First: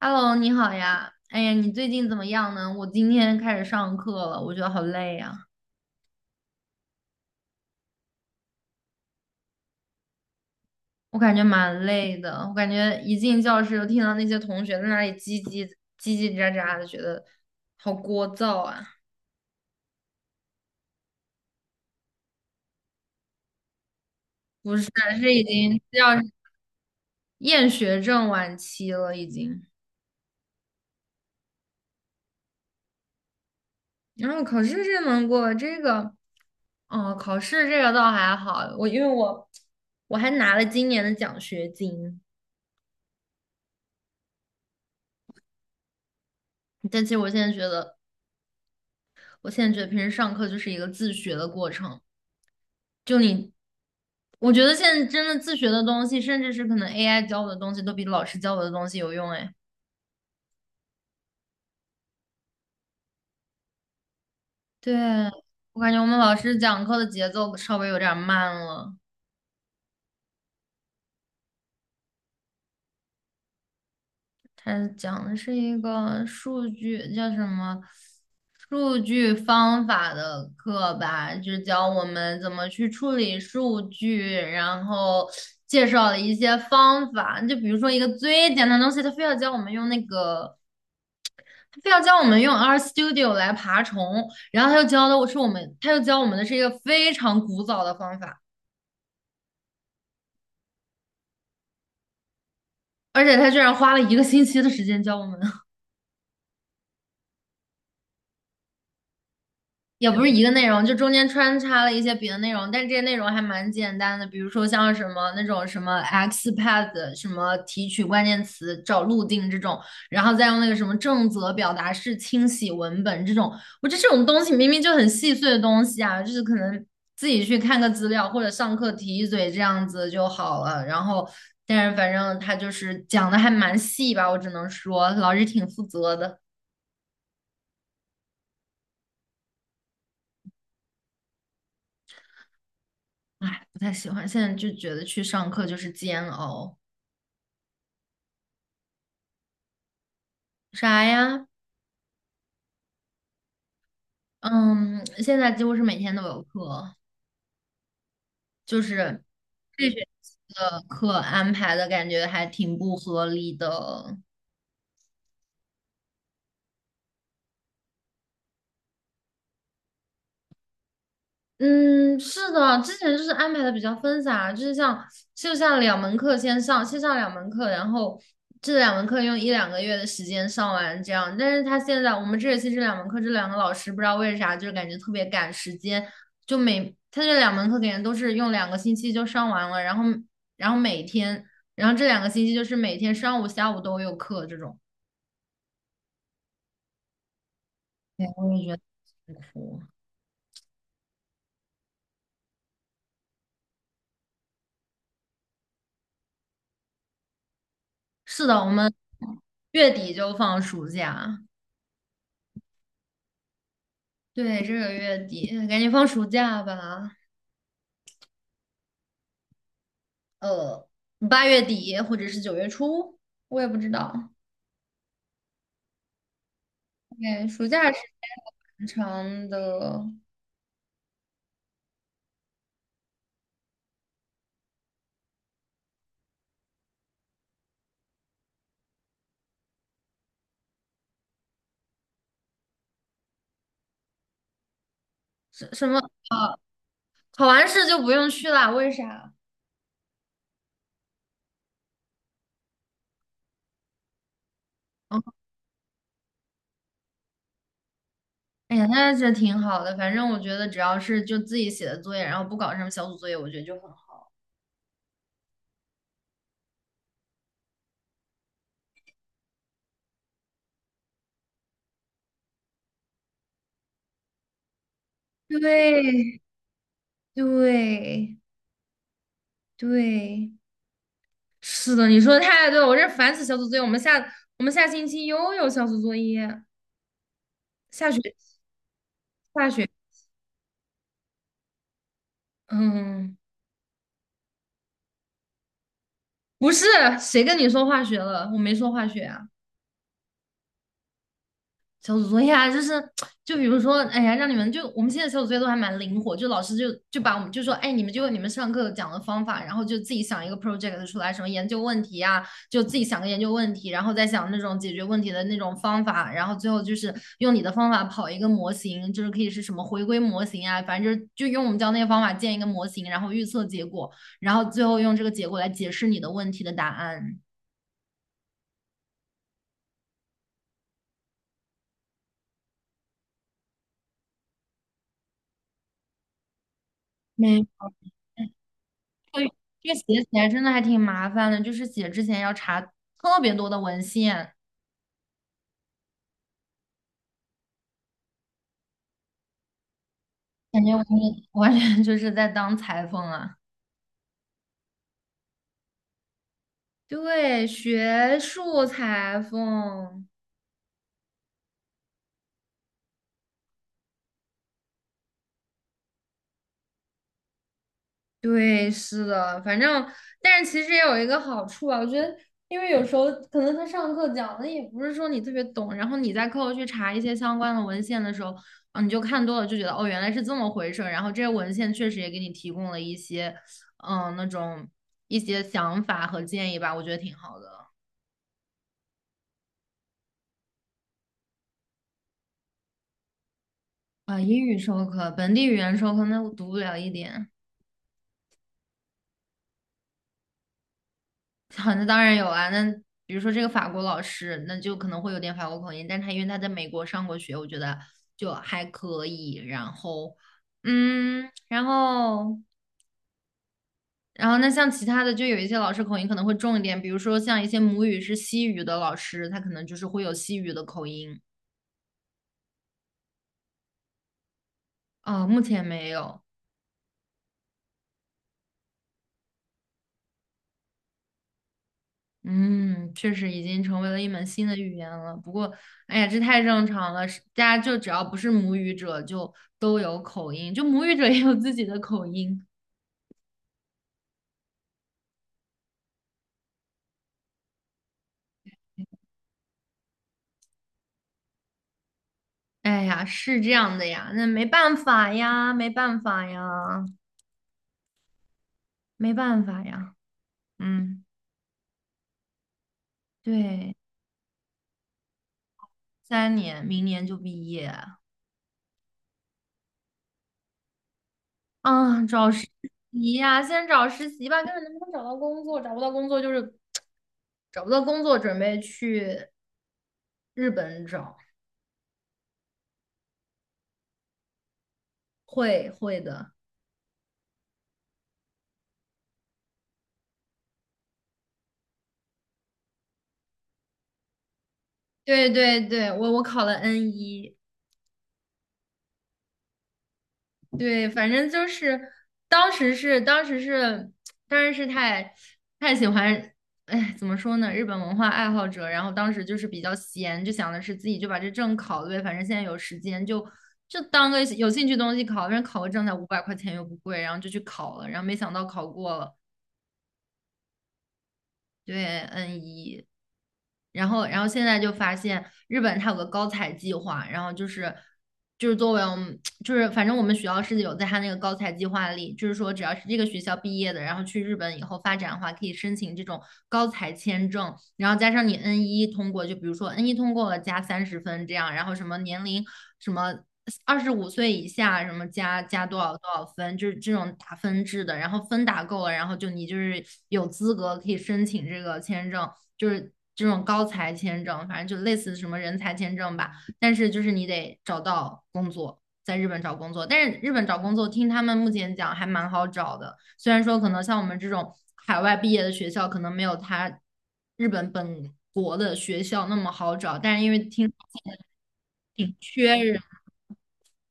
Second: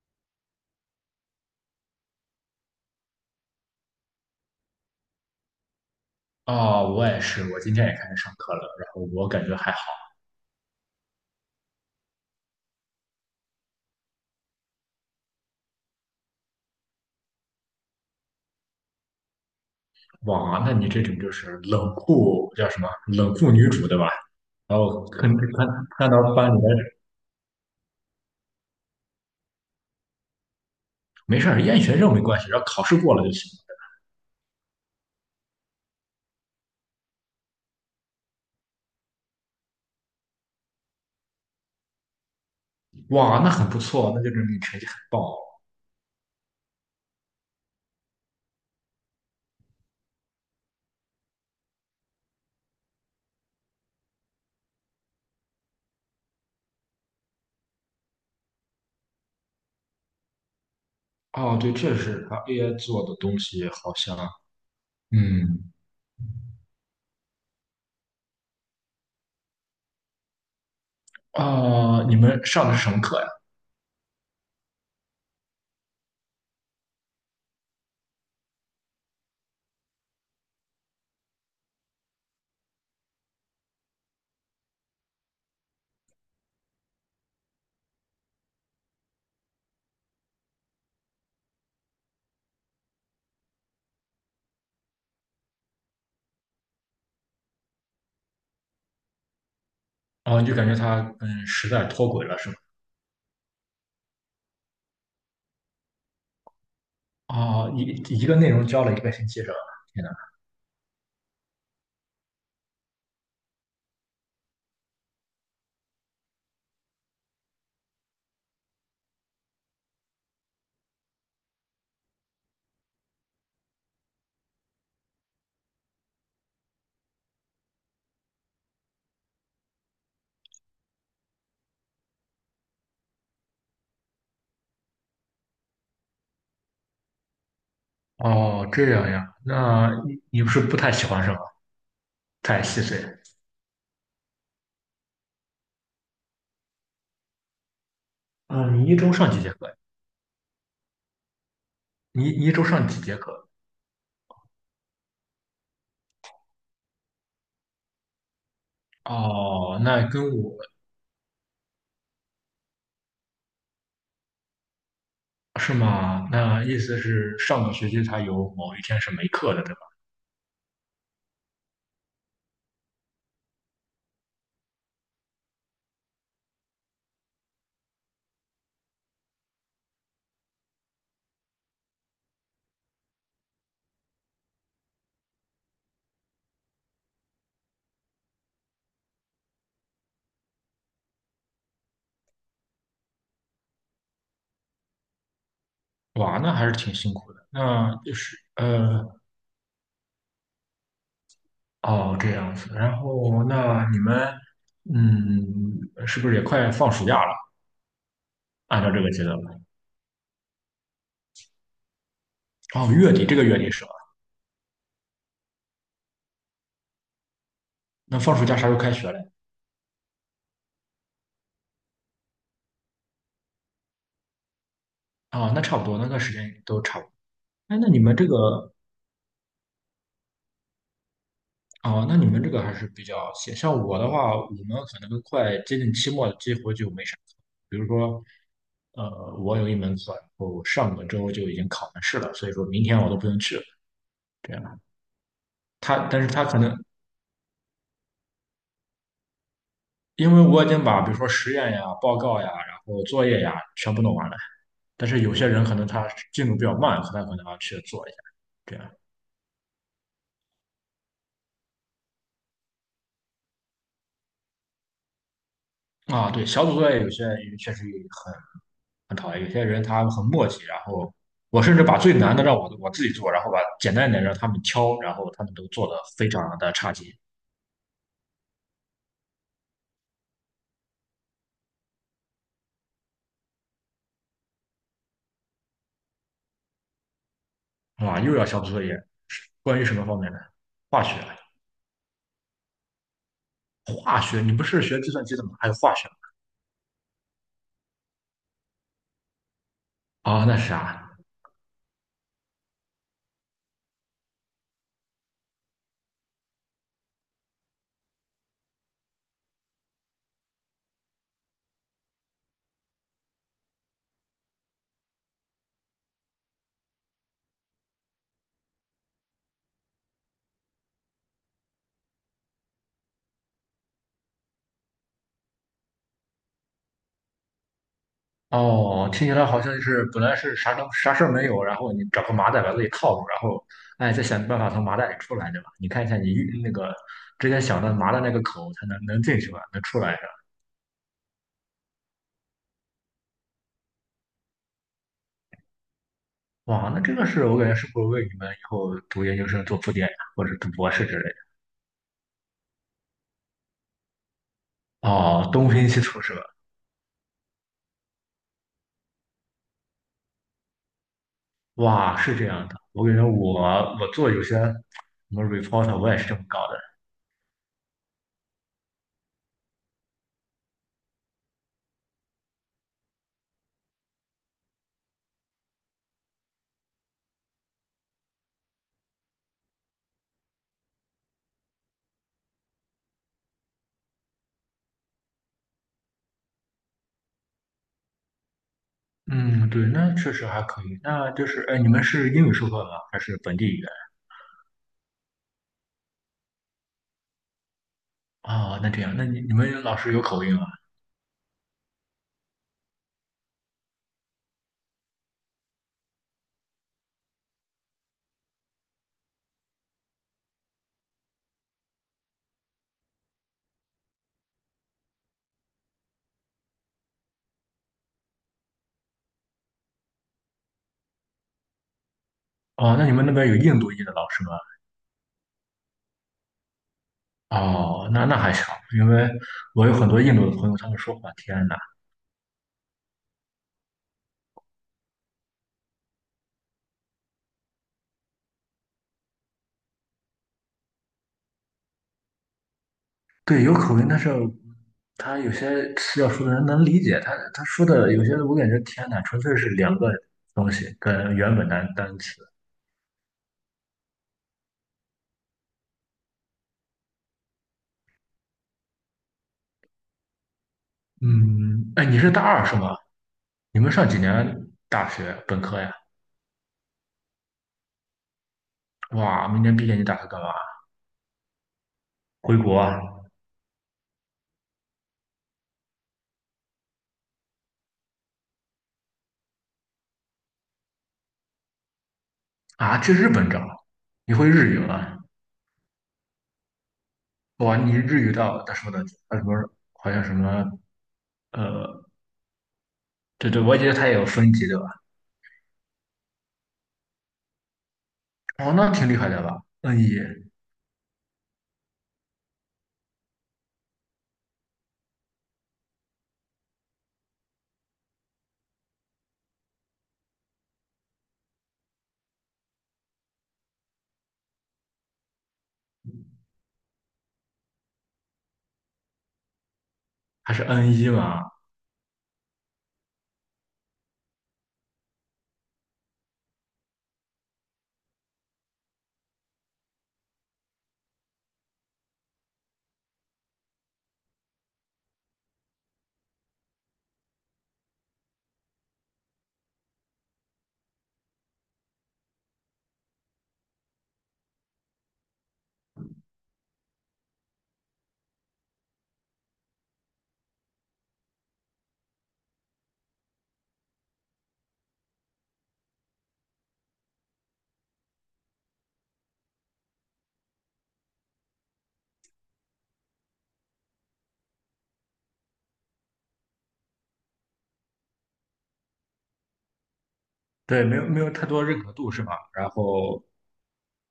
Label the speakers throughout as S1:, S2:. S1: Hello，你好呀。哎呀，你最近怎么样呢？我今天开始上课了，我觉得好累呀，
S2: 啊，我也是，我今天也开始上课了，然后我感觉还好。
S1: 我感觉蛮累的。我感觉一进教室就听到那些同学在那里叽叽叽叽喳喳的，觉得好聒噪啊。
S2: 哇，那你这种就是冷酷叫什么？冷酷女主对吧？
S1: 不
S2: 然
S1: 是，
S2: 后看
S1: 是已
S2: 看
S1: 经要
S2: 看到班里面。
S1: 厌学症晚期了，已经。
S2: 没事儿，厌学生没关系，只要考试过了就行。
S1: 然后考试这能过，哦，考试这个倒还好，我因为我还拿了今年的奖学金，
S2: 哇，那很不错，那就证明你成绩很棒。
S1: 但其实我现在觉得。我现在觉得平时上课就是一个自学的过程，就你，我觉得现在真的自学的东西，甚至是可能 AI 教我的东西，都比老师教我的东西有用。哎，
S2: 哦。哦，对，这是他 AI 做的东西，好像
S1: 对，
S2: 嗯。
S1: 我感觉我们老师讲课的节奏稍微有点慢了。
S2: 啊、你们上的是什么课呀？
S1: 它讲的是一个数据叫什么数据方法的课吧，就教我们怎么去处理数据，然后介绍了一些方法。就比如说一个最简单的东西，他非要教我们用那个，他非要教我们用 RStudio 来爬虫，然后他又教的是我们，他又教我们的是一个非常古早的方法，
S2: 哦，你就感觉他跟时代脱轨了是吗？
S1: 而且他居然花了一个星期的时间教我们。
S2: 啊，一个内容教了一个星期是吧？天
S1: 也
S2: 呐！
S1: 不是一个内容，就中间穿插了一些别的内容，但是这些内容还蛮简单的，比如说像什么那种什么 XPath，什么提取关键词找路径这种，然后再用那个什么正则表达式清洗文本这种，我觉得这种东西明明就很细碎的东西啊，就是可能自己去看个资料或者上课提一嘴这样子就好了。然后，但是反正他就是讲的还蛮细吧，我只能说老师挺负责的。
S2: 哦，这样呀，那你不是不太喜欢是吗？太细碎。
S1: 哎，不太喜欢。现在就觉得去上课就是煎熬。
S2: 嗯，你一周上几节课
S1: 啥呀？
S2: 你一周上几节课？
S1: 嗯，现在几乎是每天都有课，就是
S2: 哦，
S1: 这学
S2: 那跟
S1: 期
S2: 我
S1: 的课安排的感觉还挺不合理的。
S2: 是吗？那意思是上个学期他有某一天是没课的，对吧？
S1: 嗯，是的，之前就是安排的比较分散啊，就是像两门课先上两门课，然后这两门课用一两个月的时间上完这样。但是他现在我们这学期这两门课，这两个老师不知道为啥，就是感觉特别赶时间，就每他这两门课感觉都是用两个星期就上完了，然后然后每天，然后这两个星期就是每天上午下午都有课这种。
S2: 哇，那还是挺辛苦的。那就
S1: 对，
S2: 是
S1: 我也觉得很苦。
S2: 哦，这样子。然后那你们，嗯，是不是也快放暑假了？
S1: 是的，我
S2: 按照
S1: 们
S2: 这个节奏来。
S1: 月底就放暑假。
S2: 哦，月底这个月底是吧？
S1: 对，这个月底赶紧放暑假吧，
S2: 那放暑假啥时候开学嘞？
S1: 呃8月底或者是9月初，我也不知道。
S2: 啊、那差不多，那个时间都差不多。
S1: 对，暑
S2: 哎，那
S1: 假时
S2: 你
S1: 间
S2: 们这个。
S1: 很长的，
S2: 哦，那你们这个还是比较闲。像我的话，我们可能都快接近期末了，这回就没啥课。比如说，呃，我有一门课，然后上个周就已经考完试了，所以说明天我都不用去了。这样，
S1: 什么
S2: 他，但是他
S1: 啊？
S2: 可能
S1: 考完试就不用去啦？为啥？
S2: 因为我已经把比如说实验呀、报告呀、然后作业呀全部弄完了，但
S1: 哦，
S2: 是有些人可能他进度比较慢，他可能要去做一下。
S1: 哎
S2: 这
S1: 呀，
S2: 样。
S1: 那这挺好的。反正我觉得只要是就自己写的作业，然后不搞什么小组作业，我觉得就很好。
S2: 啊，对，小组作业有些也确实很。很讨厌。有些人他很磨叽，然后我甚至把最难的让我自己做，然后把简单一点让他们挑，然后他们都做的非
S1: 对
S2: 常的差劲。
S1: 对对，是的，你说的太对了，我这烦死小组作业。我们下星期又有小组作业，下
S2: 啊！又
S1: 学
S2: 要小组作业，
S1: 下
S2: 关于
S1: 学。
S2: 什么方面的？化学，
S1: 嗯，
S2: 化学，你不是学计算机的吗？还有化学。
S1: 不是，谁跟你说化学了？我没说化学啊。
S2: 啊、那是啥？
S1: 小组作业啊，就是，就比如说，哎呀，让你们就我们现在小组作业都还蛮灵活，就老师就把我们就说，哎，你们上课讲的方法，然后就自己想一个 project 出来，什么研究问题啊，就自己想个研究问题，然后再想那种解决问题的那种方法，然后最后就是用你的方法跑一个模型，就是可以是什么回归模型啊，反正就是就用我们教那个方法建一个模型，然后预测结果，然后最后用这个结果来解释你的问题的答案。
S2: 哦，听起来好像就是本来是啥都啥事儿没有，然后你找个麻袋把自己套住，然后哎再想办法从麻袋里出来，对吧？你看一下你那个之
S1: 没，
S2: 前想的麻的那个口，它能进
S1: 错，
S2: 去吗？能
S1: 这个
S2: 出来？
S1: 写起来真的还挺麻烦的，就是写之前要查特别多的文献，
S2: 哇，那这个是我感觉是不是为你们以后读研究生做铺垫呀，或者读
S1: 感
S2: 博
S1: 觉完
S2: 士
S1: 全
S2: 之类
S1: 就是在当裁缝啊。
S2: 的？哦，东拼西凑是吧？
S1: 对，学术裁缝，
S2: 哇，是这样的，我感觉我做有些什么 report，我也是这么搞的。
S1: 对，是的，反正，但是其实也有一个好处啊，我觉得，因为有时候可能他上课讲的也不是说你特别懂，然后你在课后去查一些相关的文献的时候，啊，你就看多了，就觉得哦，原来是这么回事儿，然后这些文献确实也给你提供了一些，嗯，那种一些想法和建议吧，我觉得挺好的。
S2: 嗯，对，那确实还可以。那就是，哎，你们是英语授课吗？还是本地语言？
S1: 啊，英语授课，本地语言授课，那我读不了一点。
S2: 哦，那这样，那你们老师有口音啊？
S1: 好，那当然有啊。那比如说这个法国老师，那就可能会有点法国口音，但他因为他在美国上过学，我觉得就还可以。然后，嗯，然后，然后那像其他的，就有一些老师口音可能会重一点，比如说像一些母语是西语的老师，他可能就是会有西语的口音。
S2: 哦，那你们那边有印度裔的老师吗？
S1: 哦，目前没有。
S2: 哦，那那还行，因为我有很多印度的朋友，他们说话，天呐。
S1: 嗯，确实已经成为了一门新的语言了。不过，哎呀，这太正常了，是大家就只要不是母语者，就都有口音，就母语者也有自己的口音。
S2: 对，有口音，但是他有些词要说的人能理解，他说的有些我感觉天呐，纯粹是两个东西跟原本单词。
S1: 哎呀，是这样的呀，那没办法呀，没办法呀，没办法呀。嗯，
S2: 嗯，哎，你是大二是吗？你们
S1: 对，
S2: 上几年大学本科呀？
S1: 3年，明年就毕业
S2: 哇，明年毕业你打算干嘛？
S1: 啊，找
S2: 回
S1: 实
S2: 国啊？
S1: 习呀，先找实习吧，看看能不能找到工作，找不到工作就是找不到工作，准备去日本找，
S2: 啊，去日本找？你会日语吗？
S1: 会的。
S2: 哇，你日语到他说的他什么？好像什么呃，对对，我觉得他也有分级对吧？
S1: 对对对，我我考了 N 一，
S2: 哦，那挺厉害的吧？N 一。
S1: 对，反正就是当时是当时是当时是太喜欢，哎，怎么说呢，日本文化爱好者，然后当时就是比较闲，就想的是自己就把这证考了呗，反正现在有时间就就当个有兴趣东西考，反正考个证才500块钱又不贵，然后就去考了，然后没想到考过了，
S2: 还是 N 一嘛？
S1: 对，N 一。然后，然后现在就发现日本它有个高才计划，然后就是就是作为我们就是反正我们学校是有在它那个高才计划里，就是说只要是这个学校毕业的，然后去日本以后发展的话，可以申请这种高才签证，然后加上你 N 一通过，就比如说 N 一通过了加30分这样，然后什么年龄什么。25岁以下什么加多少多少分，就是这种打分制的，然后分打够了，然后就你就是有资格可以申请这个签证，就是这种高才签证，反正就类似什么人才签证吧。但是就是你得找到工作，在日本找工作，但是日本找工作听他们目前讲还蛮好找的，虽然说可能像我们这种海外毕业的学校可能没有他日本本国的学校那么好找，但是因为
S2: 对，
S1: 听
S2: 没有没有太多认可度是吧？
S1: 挺缺
S2: 然
S1: 人。
S2: 后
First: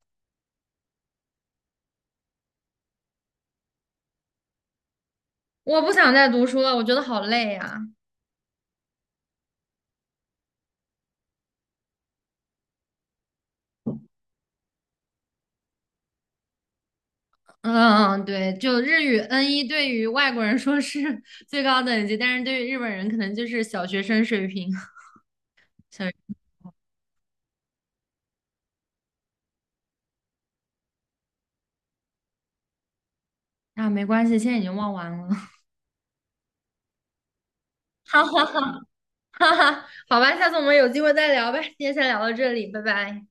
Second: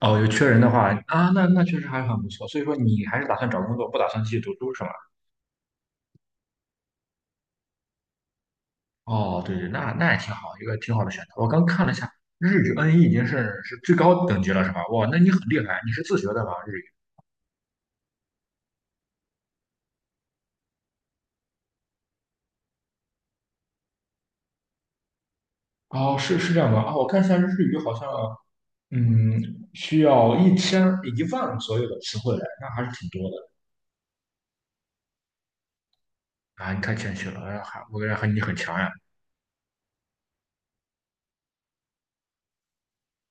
S2: 哦，有缺人的话啊，那那确实还很不错。所以说你还是打算找工作，不打算继续读书是吗？
S1: 我不想再读书了，我觉得好累呀、
S2: 哦，对对，那那也挺好，一个挺好的选择。我刚看了一下，日语 N1 已经是最高等级了是吧？哇，那你很厉害，你是自学的吧日语？
S1: 嗯嗯，对，就日语 n 一，对于外国人说是 最高等级，但是对于日本人可能就是小学生水平。小
S2: 哦，是是这样的啊，我看一下日语好像嗯需要1万左右的词汇来，那还是挺多
S1: 啊，没关系，现在已经忘完了。
S2: 的啊，你太谦虚了，还我感觉
S1: 哈
S2: 还你
S1: 哈
S2: 很强
S1: 哈
S2: 呀。
S1: 哈哈，好吧，下次我们有机会再聊呗。今天先聊到这里，拜拜。